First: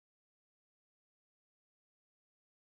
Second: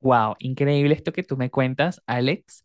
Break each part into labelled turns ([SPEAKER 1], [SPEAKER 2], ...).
[SPEAKER 1] Wow, increíble esto que tú me cuentas, Alex,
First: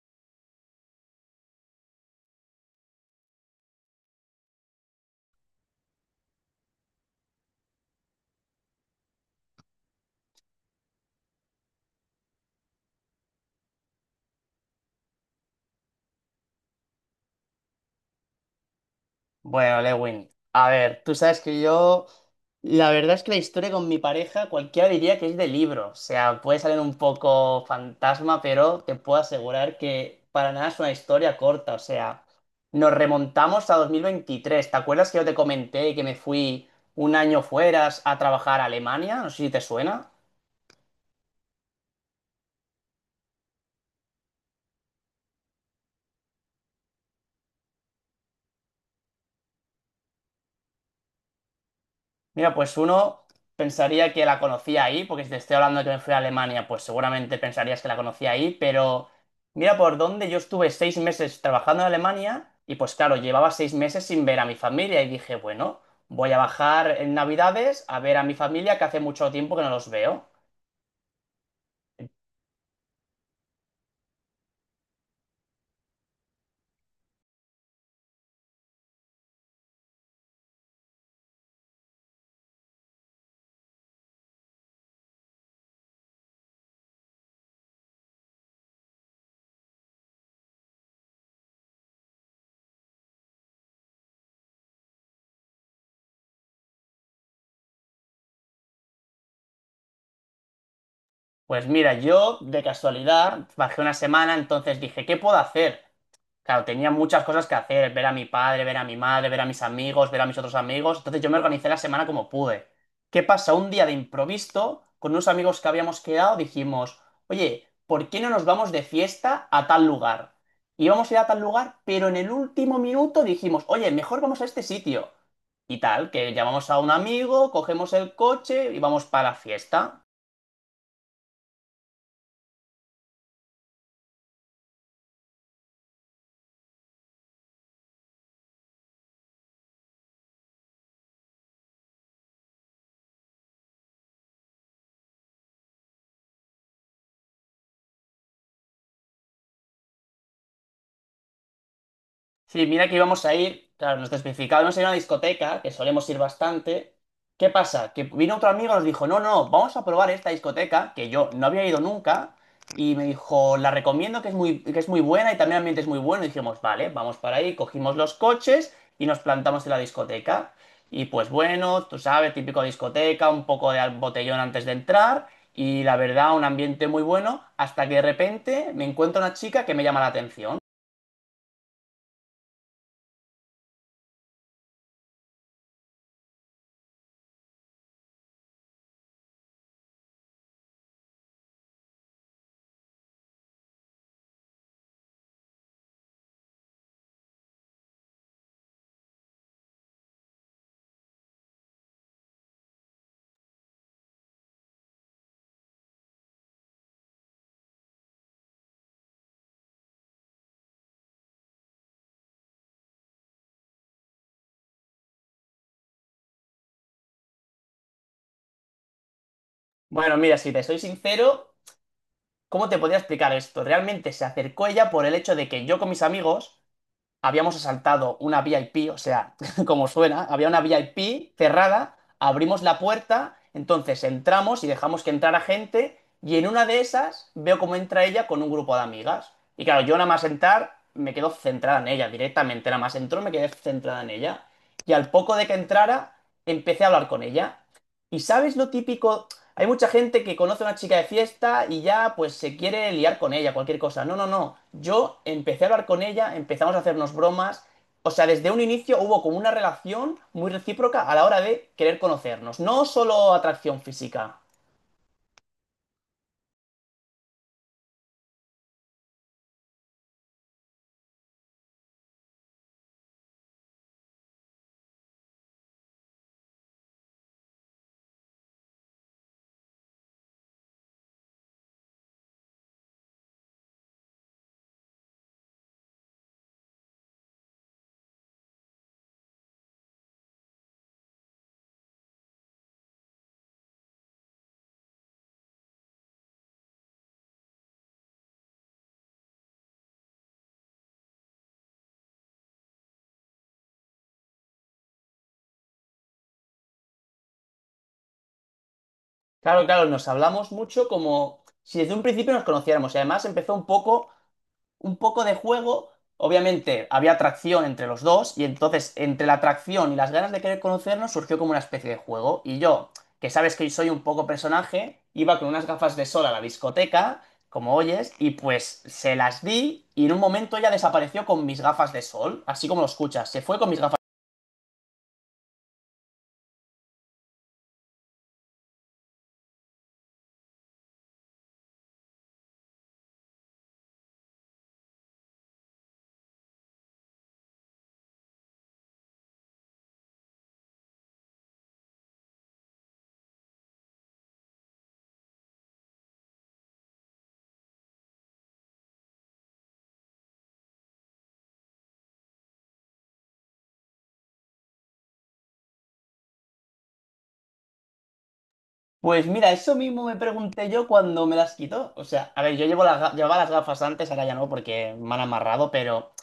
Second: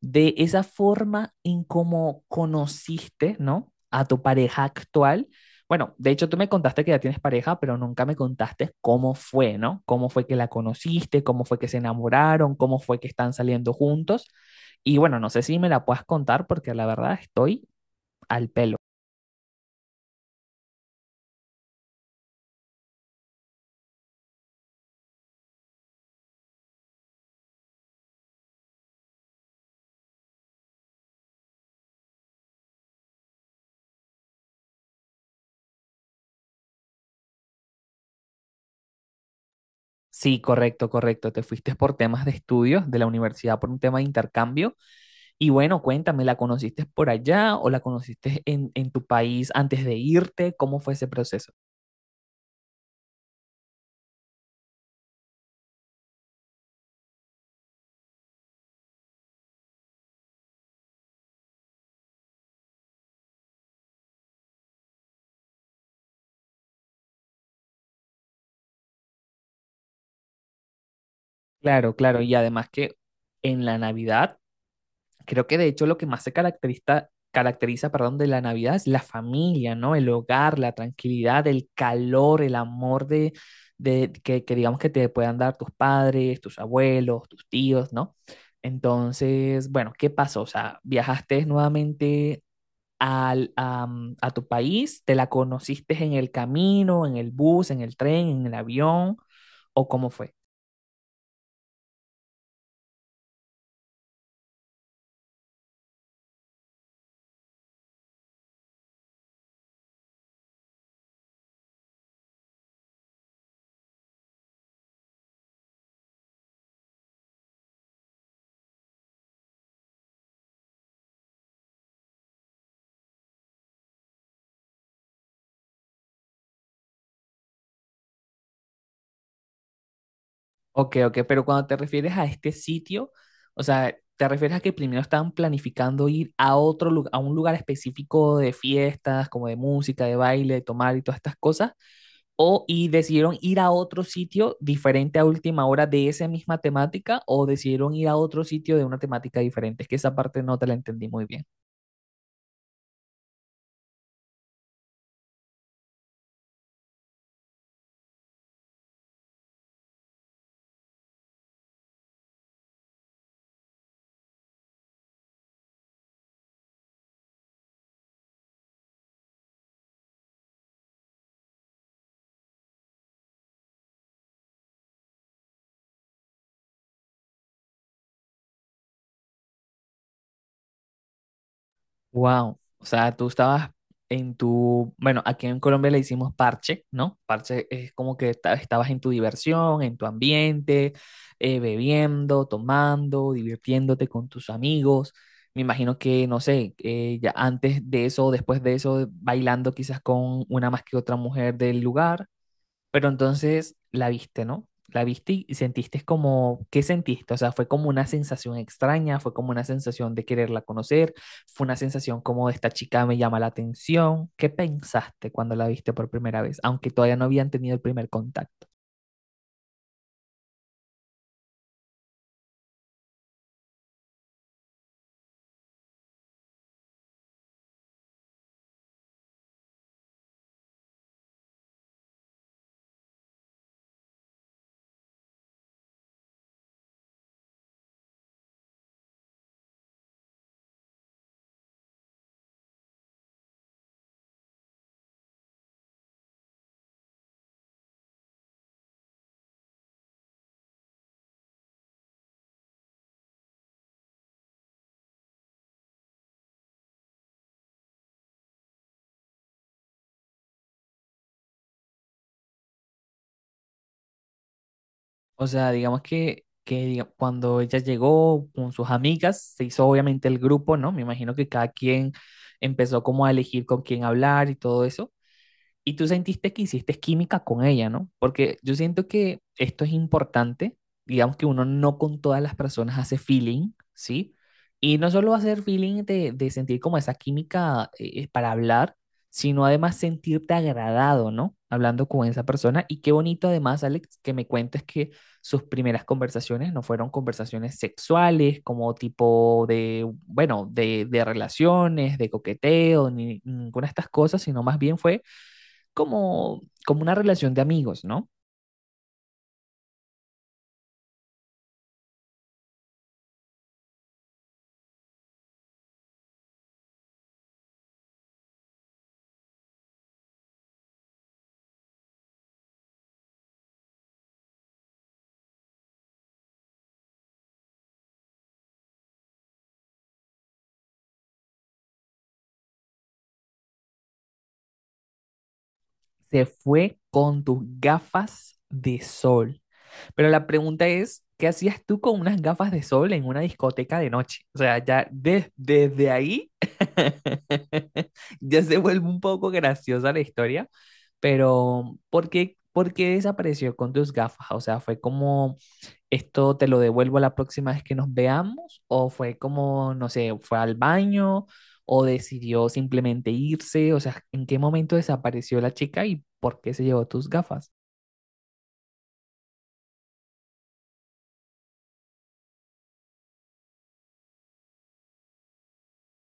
[SPEAKER 1] de esa forma en cómo conociste, ¿no? A tu pareja actual. Bueno, de hecho tú me contaste que ya tienes pareja, pero nunca me contaste cómo fue, ¿no? Cómo fue que la conociste, cómo fue que se enamoraron, cómo fue que están saliendo juntos. Y bueno, no sé si me la puedas contar porque la verdad estoy al pelo.
[SPEAKER 2] Bueno, Lewin, a ver, tú sabes que yo, la verdad es que la historia con mi pareja, cualquiera diría que es de libro, o sea, puede salir un poco fantasma, pero te puedo asegurar que para nada es una historia corta, o sea, nos remontamos a 2023. ¿Te acuerdas que yo te comenté que me fui un año fuera a trabajar a Alemania? No sé si te suena.
[SPEAKER 1] Sí, correcto, correcto. Te fuiste por temas de estudios de la universidad por un tema de intercambio. Y bueno, cuéntame, ¿la conociste por allá o la conociste en tu país antes de irte? ¿Cómo fue ese proceso?
[SPEAKER 2] Mira, pues uno pensaría que la conocía ahí, porque si te estoy hablando de que me fui a Alemania, pues seguramente pensarías que la conocía ahí, pero mira por dónde yo estuve seis meses trabajando en Alemania y pues claro, llevaba seis meses sin ver a mi familia y dije, bueno, voy a bajar en Navidades a ver a mi familia que hace mucho tiempo que no los veo.
[SPEAKER 1] Claro, claro. Y además que en la Navidad, creo que de hecho lo que más se caracteriza, caracteriza, perdón, de la Navidad es la familia, ¿no? El hogar, la tranquilidad, el calor, el amor de que digamos que te puedan dar tus padres, tus abuelos, tus tíos, ¿no? Entonces, bueno, ¿qué pasó? O sea, viajaste nuevamente al, a tu país? ¿Te la conociste en el camino, en el bus, en el tren, en el avión? ¿O cómo fue?
[SPEAKER 2] Pues mira, yo de casualidad bajé una semana, entonces dije, ¿qué puedo hacer? Claro, tenía muchas cosas que hacer, ver a mi padre, ver a mi madre, ver a mis amigos, ver a mis otros amigos. Entonces yo me organicé la semana como pude. ¿Qué pasa? Un día de improviso, con unos amigos que habíamos quedado, dijimos, oye, ¿por qué no nos vamos de fiesta a tal lugar? Íbamos a ir a tal lugar, pero en el último minuto dijimos, oye, mejor vamos a este sitio. Y tal, que llamamos a un amigo, cogemos el coche y vamos para la fiesta.
[SPEAKER 1] Ok, ok, pero cuando te refieres a este sitio, o sea, ¿te refieres a que primero estaban planificando ir a otro lugar, a un lugar específico de fiestas, como de música, de baile, de tomar y todas estas cosas? ¿O y decidieron ir a otro sitio diferente a última hora de esa misma temática? ¿O decidieron ir a otro sitio de una temática diferente? Es que esa parte no te la entendí muy bien.
[SPEAKER 2] Sí, mira que íbamos a ir, claro, nos especificado, íbamos a ir a una discoteca, que solemos ir bastante. ¿Qué pasa? Que vino otro amigo y nos dijo, no, no, vamos a probar esta discoteca, que yo no había ido nunca, y me dijo, la recomiendo, que es muy buena y también el ambiente es muy bueno. Y dijimos, vale, vamos para ahí, cogimos los coches y nos plantamos en la discoteca. Y pues bueno, tú sabes, típico discoteca, un poco de botellón antes de entrar, y la verdad, un ambiente muy bueno, hasta que de repente me encuentro una chica que me llama la atención.
[SPEAKER 1] Wow, o sea, tú estabas en tu, bueno, aquí en Colombia le hicimos parche, ¿no? Parche es como que estabas en tu diversión, en tu ambiente, bebiendo, tomando, divirtiéndote con tus amigos. Me imagino que, no sé, ya antes de eso, después de eso, bailando quizás con una más que otra mujer del lugar. Pero entonces la viste, ¿no? La viste y sentiste como, ¿qué sentiste? O sea, fue como una sensación extraña, fue como una sensación de quererla conocer, fue una sensación como esta chica me llama la atención. ¿Qué pensaste cuando la viste por primera vez? Aunque todavía no habían tenido el primer contacto.
[SPEAKER 2] Bueno, mira, si te soy sincero, ¿cómo te podría explicar esto? Realmente se acercó ella por el hecho de que yo con mis amigos habíamos asaltado una VIP, o sea, como suena, había una VIP cerrada, abrimos la puerta, entonces entramos y dejamos que entrara gente, y en una de esas veo cómo entra ella con un grupo de amigas. Y claro, yo nada más entrar, me quedo centrada en ella directamente, nada más entró, me quedé centrada en ella. Y al poco de que entrara, empecé a hablar con ella. ¿Y sabes lo típico? Hay mucha gente que conoce a una chica de fiesta y ya pues se quiere liar con ella, cualquier cosa. No, no, no. Yo empecé a hablar con ella, empezamos a hacernos bromas. O sea, desde un inicio hubo como una relación muy recíproca a la hora de querer conocernos. No solo atracción física.
[SPEAKER 1] O sea, digamos que, cuando ella llegó con sus amigas, se hizo obviamente el grupo, ¿no? Me imagino que cada quien empezó como a elegir con quién hablar y todo eso. Y tú sentiste que hiciste química con ella, ¿no? Porque yo siento que esto es importante, digamos que uno no con todas las personas hace feeling, ¿sí? Y no solo hacer feeling de sentir como esa química para hablar, sino además sentirte agradado, ¿no? Hablando con esa persona. Y qué bonito además, Alex, que me cuentes que sus primeras conversaciones no fueron conversaciones sexuales, como tipo de, bueno, de relaciones, de coqueteo, ni ninguna de estas cosas, sino más bien fue como, como una relación de amigos, ¿no?
[SPEAKER 2] Claro, claro, nos hablamos mucho como si desde un principio nos conociéramos. Y además empezó un poco de juego. Obviamente había atracción entre los dos y entonces entre la atracción y las ganas de querer conocernos surgió como una especie de juego. Y yo, que sabes que soy un poco personaje, iba con unas gafas de sol a la discoteca, como oyes, y pues se las di y en un momento ella desapareció con mis gafas de sol, así como lo escuchas, se fue con mis gafas.
[SPEAKER 1] Se fue con tus gafas de sol. Pero la pregunta es, ¿qué hacías tú con unas gafas de sol en una discoteca de noche? O sea, ya desde ahí ya se vuelve un poco graciosa la historia, pero por qué desapareció con tus gafas? O sea, fue como ¿esto te lo devuelvo la próxima vez que nos veamos? ¿O fue como, no sé, fue al baño o decidió simplemente irse? O sea, ¿en qué momento desapareció la chica y por qué se llevó tus gafas?
[SPEAKER 2] Pues mira, eso mismo me pregunté yo cuando me las quitó. O sea, a ver, yo llevo llevaba las gafas antes, ahora ya no porque me han amarrado, pero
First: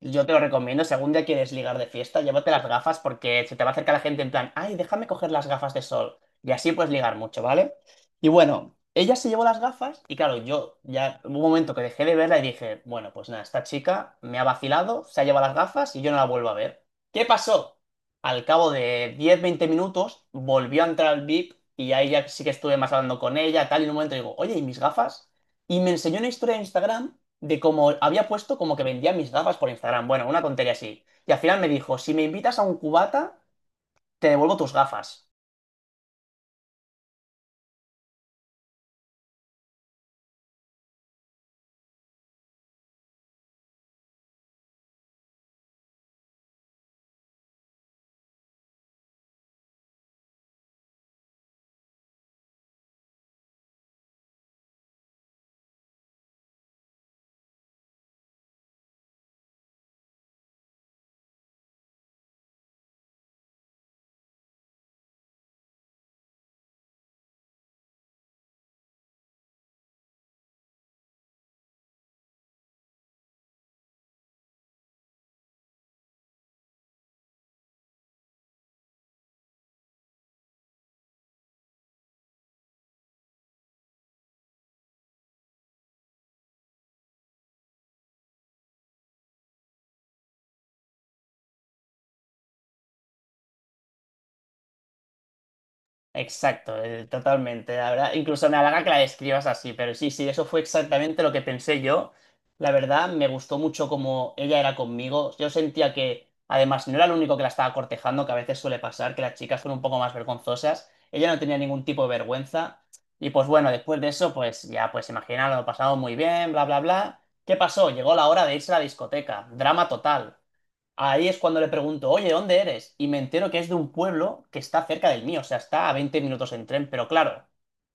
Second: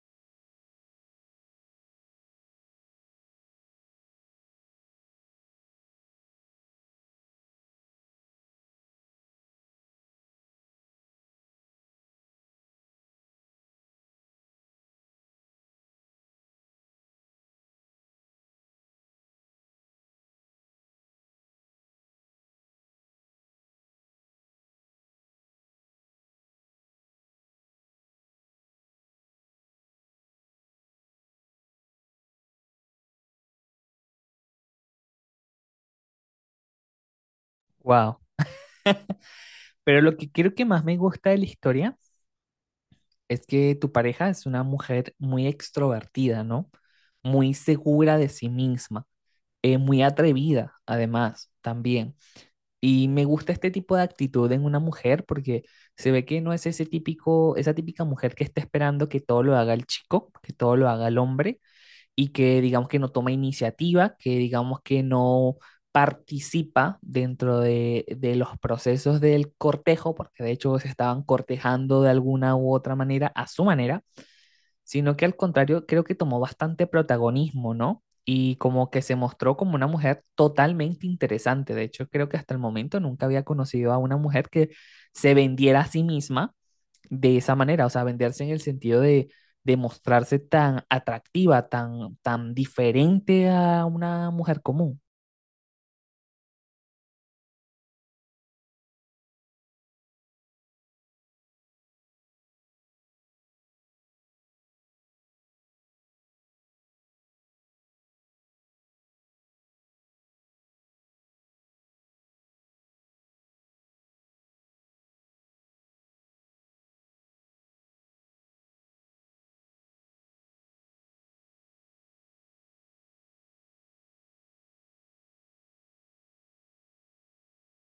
[SPEAKER 2] yo te lo recomiendo, si algún día quieres ligar de fiesta, llévate las gafas porque se te va a acercar la gente en plan, ay, déjame coger las gafas de sol. Y así puedes ligar mucho, ¿vale? Y bueno, ella se llevó las gafas y claro, yo ya hubo un momento que dejé de verla y dije, bueno, pues nada, esta chica me ha vacilado, se ha llevado las gafas y yo no la vuelvo a ver. ¿Qué pasó? Al cabo de diez, veinte minutos volvió a entrar al VIP y ahí ya sí que estuve más hablando con ella, tal, y en un momento digo, oye, ¿y mis gafas? Y me enseñó una historia de Instagram de cómo había puesto como que vendía mis gafas por Instagram. Bueno, una tontería así. Y al final me dijo, si me invitas a un cubata, te devuelvo tus gafas.
[SPEAKER 1] Wow. Pero lo que creo que más me gusta de la historia es que tu pareja es una mujer muy extrovertida, ¿no? Muy segura de sí misma, muy atrevida, además, también. Y me gusta este tipo de actitud en una mujer porque se ve que no es ese típico, esa típica mujer que está esperando que todo lo haga el chico, que todo lo haga el hombre y que digamos que no toma iniciativa, que digamos que no participa dentro de los procesos del cortejo, porque de hecho se estaban cortejando de alguna u otra manera a su manera, sino que al contrario creo que tomó bastante protagonismo, ¿no? Y como que se mostró como una mujer totalmente interesante. De hecho, creo que hasta el momento nunca había conocido a una mujer que se vendiera a sí misma de esa manera, o sea, venderse en el sentido de mostrarse tan atractiva, tan, tan diferente a una mujer común.
[SPEAKER 2] Exacto, totalmente, la verdad. Incluso me halaga que la describas así, pero sí, sí, eso fue exactamente lo que pensé yo. La verdad, me gustó mucho cómo ella era conmigo. Yo sentía que, además, no era el único que la estaba cortejando, que a veces suele pasar, que las chicas son un poco más vergonzosas. Ella no tenía ningún tipo de vergüenza. Y pues bueno, después de eso, pues ya, pues imagina, lo pasamos muy bien, bla, bla, bla. ¿Qué pasó? Llegó la hora de irse a la discoteca. Drama total. Ahí es cuando le pregunto, oye, ¿dónde eres? Y me entero que es de un pueblo que está cerca del mío, o sea, está a 20 minutos en tren, pero claro,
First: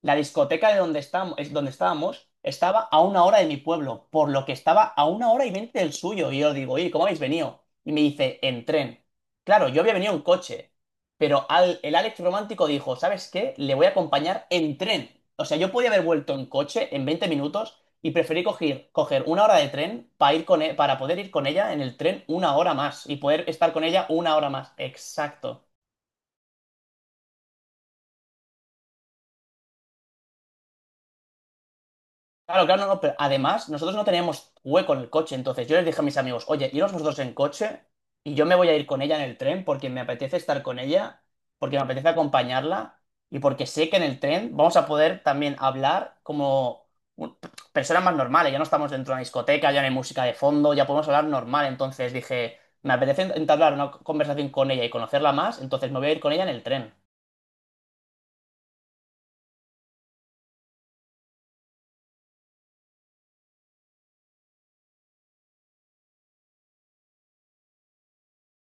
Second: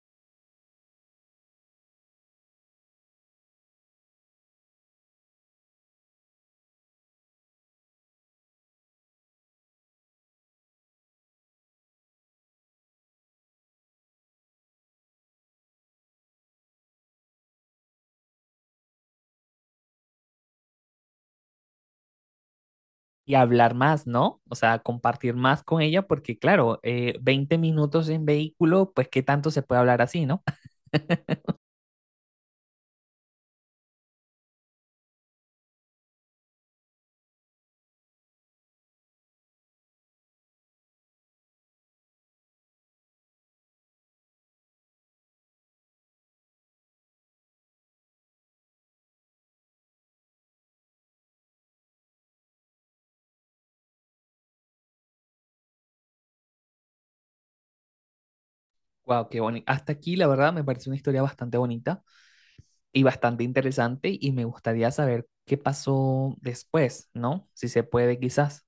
[SPEAKER 2] la discoteca de donde estábamos, estaba a una hora de mi pueblo, por lo que estaba a una hora y veinte del suyo. Y yo digo, oye, ¿cómo habéis venido? Y me dice, en tren. Claro, yo había venido en coche, pero el Alex romántico dijo, ¿sabes qué? Le voy a acompañar en tren. O sea, yo podía haber vuelto en coche en 20 minutos y preferí coger una hora de tren para ir para poder ir con ella en el tren una hora más y
[SPEAKER 1] Y
[SPEAKER 2] poder
[SPEAKER 1] hablar
[SPEAKER 2] estar con
[SPEAKER 1] más,
[SPEAKER 2] ella una
[SPEAKER 1] ¿no?
[SPEAKER 2] hora
[SPEAKER 1] O
[SPEAKER 2] más.
[SPEAKER 1] sea, compartir más
[SPEAKER 2] Exacto.
[SPEAKER 1] con ella, porque claro, 20 minutos en vehículo, pues qué tanto se puede hablar así, ¿no?
[SPEAKER 2] Claro, claro, no, no, pero además nosotros no teníamos hueco en el coche, entonces yo les dije a mis amigos, oye, iros vosotros en coche y yo me voy a ir con ella en el tren porque me apetece estar con ella, porque me apetece acompañarla y porque sé que en el tren vamos a poder también hablar como un- personas más normales, ya no estamos dentro de una discoteca, ya no hay música de fondo, ya podemos hablar normal, entonces dije, me apetece entablar una conversación con ella y conocerla más, entonces me voy a ir con ella en el tren.
[SPEAKER 1] Wow, qué bonito. Hasta aquí, la verdad, me parece una historia bastante bonita y bastante interesante y me gustaría saber qué pasó después, ¿no? Si se puede, quizás.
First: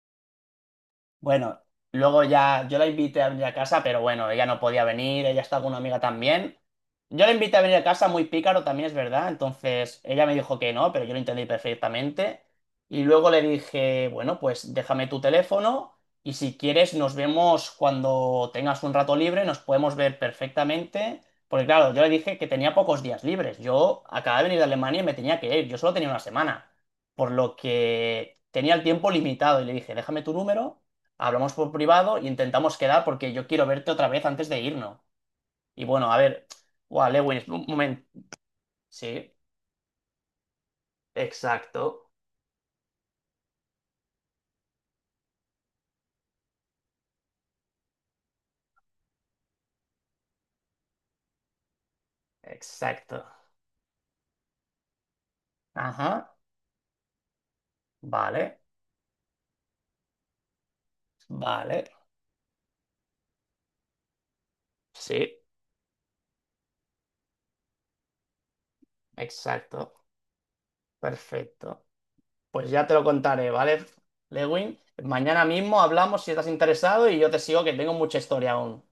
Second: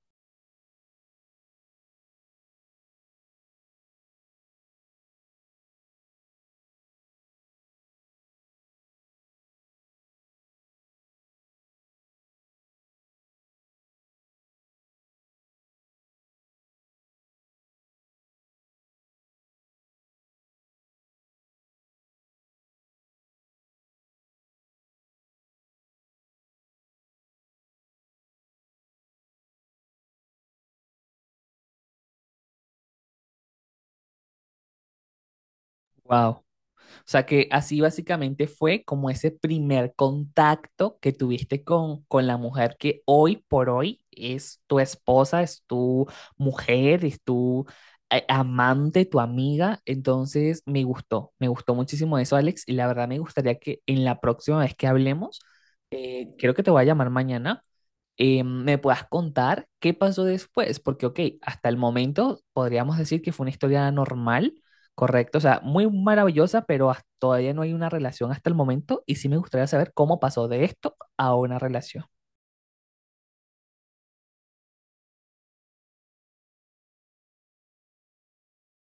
[SPEAKER 2] Bueno, luego ya yo la invité a venir a casa, pero bueno, ella no podía venir, ella está con una amiga también. Yo la invité a venir a casa muy pícaro también, es verdad. Entonces ella me dijo que no, pero yo lo entendí perfectamente. Y luego le dije, bueno, pues déjame tu teléfono y si quieres nos vemos cuando tengas un rato libre, nos podemos ver perfectamente. Porque claro, yo le dije que tenía pocos días libres. Yo acababa de venir de Alemania y me tenía que ir, yo solo tenía una semana. Por lo que tenía el tiempo limitado y le dije, déjame tu número, hablamos por privado y intentamos quedar porque yo quiero verte otra vez antes de irnos. Y bueno, a
[SPEAKER 1] Wow.
[SPEAKER 2] ver,
[SPEAKER 1] O
[SPEAKER 2] wow,
[SPEAKER 1] sea
[SPEAKER 2] Lewin,
[SPEAKER 1] que
[SPEAKER 2] un
[SPEAKER 1] así
[SPEAKER 2] momento.
[SPEAKER 1] básicamente fue como ese
[SPEAKER 2] Sí,
[SPEAKER 1] primer contacto que tuviste
[SPEAKER 2] exacto,
[SPEAKER 1] con la mujer que hoy por hoy es tu esposa, es tu mujer, es tu amante, tu amiga. Entonces me gustó muchísimo eso, Alex, y la verdad me
[SPEAKER 2] exacto.
[SPEAKER 1] gustaría que en la próxima vez que hablemos,
[SPEAKER 2] Ajá,
[SPEAKER 1] creo que te voy a llamar mañana,
[SPEAKER 2] vale,
[SPEAKER 1] me puedas contar qué pasó después, porque, ok, hasta el
[SPEAKER 2] vale.
[SPEAKER 1] momento podríamos decir que fue una historia normal. Correcto,
[SPEAKER 2] Sí,
[SPEAKER 1] o sea, muy maravillosa, pero todavía no hay una relación hasta el momento y sí me gustaría saber
[SPEAKER 2] exacto,
[SPEAKER 1] cómo pasó de esto a una
[SPEAKER 2] perfecto.
[SPEAKER 1] relación.
[SPEAKER 2] Pues ya te lo contaré, ¿vale, Lewin? Mañana mismo hablamos si estás interesado y yo te sigo que tengo mucha historia aún.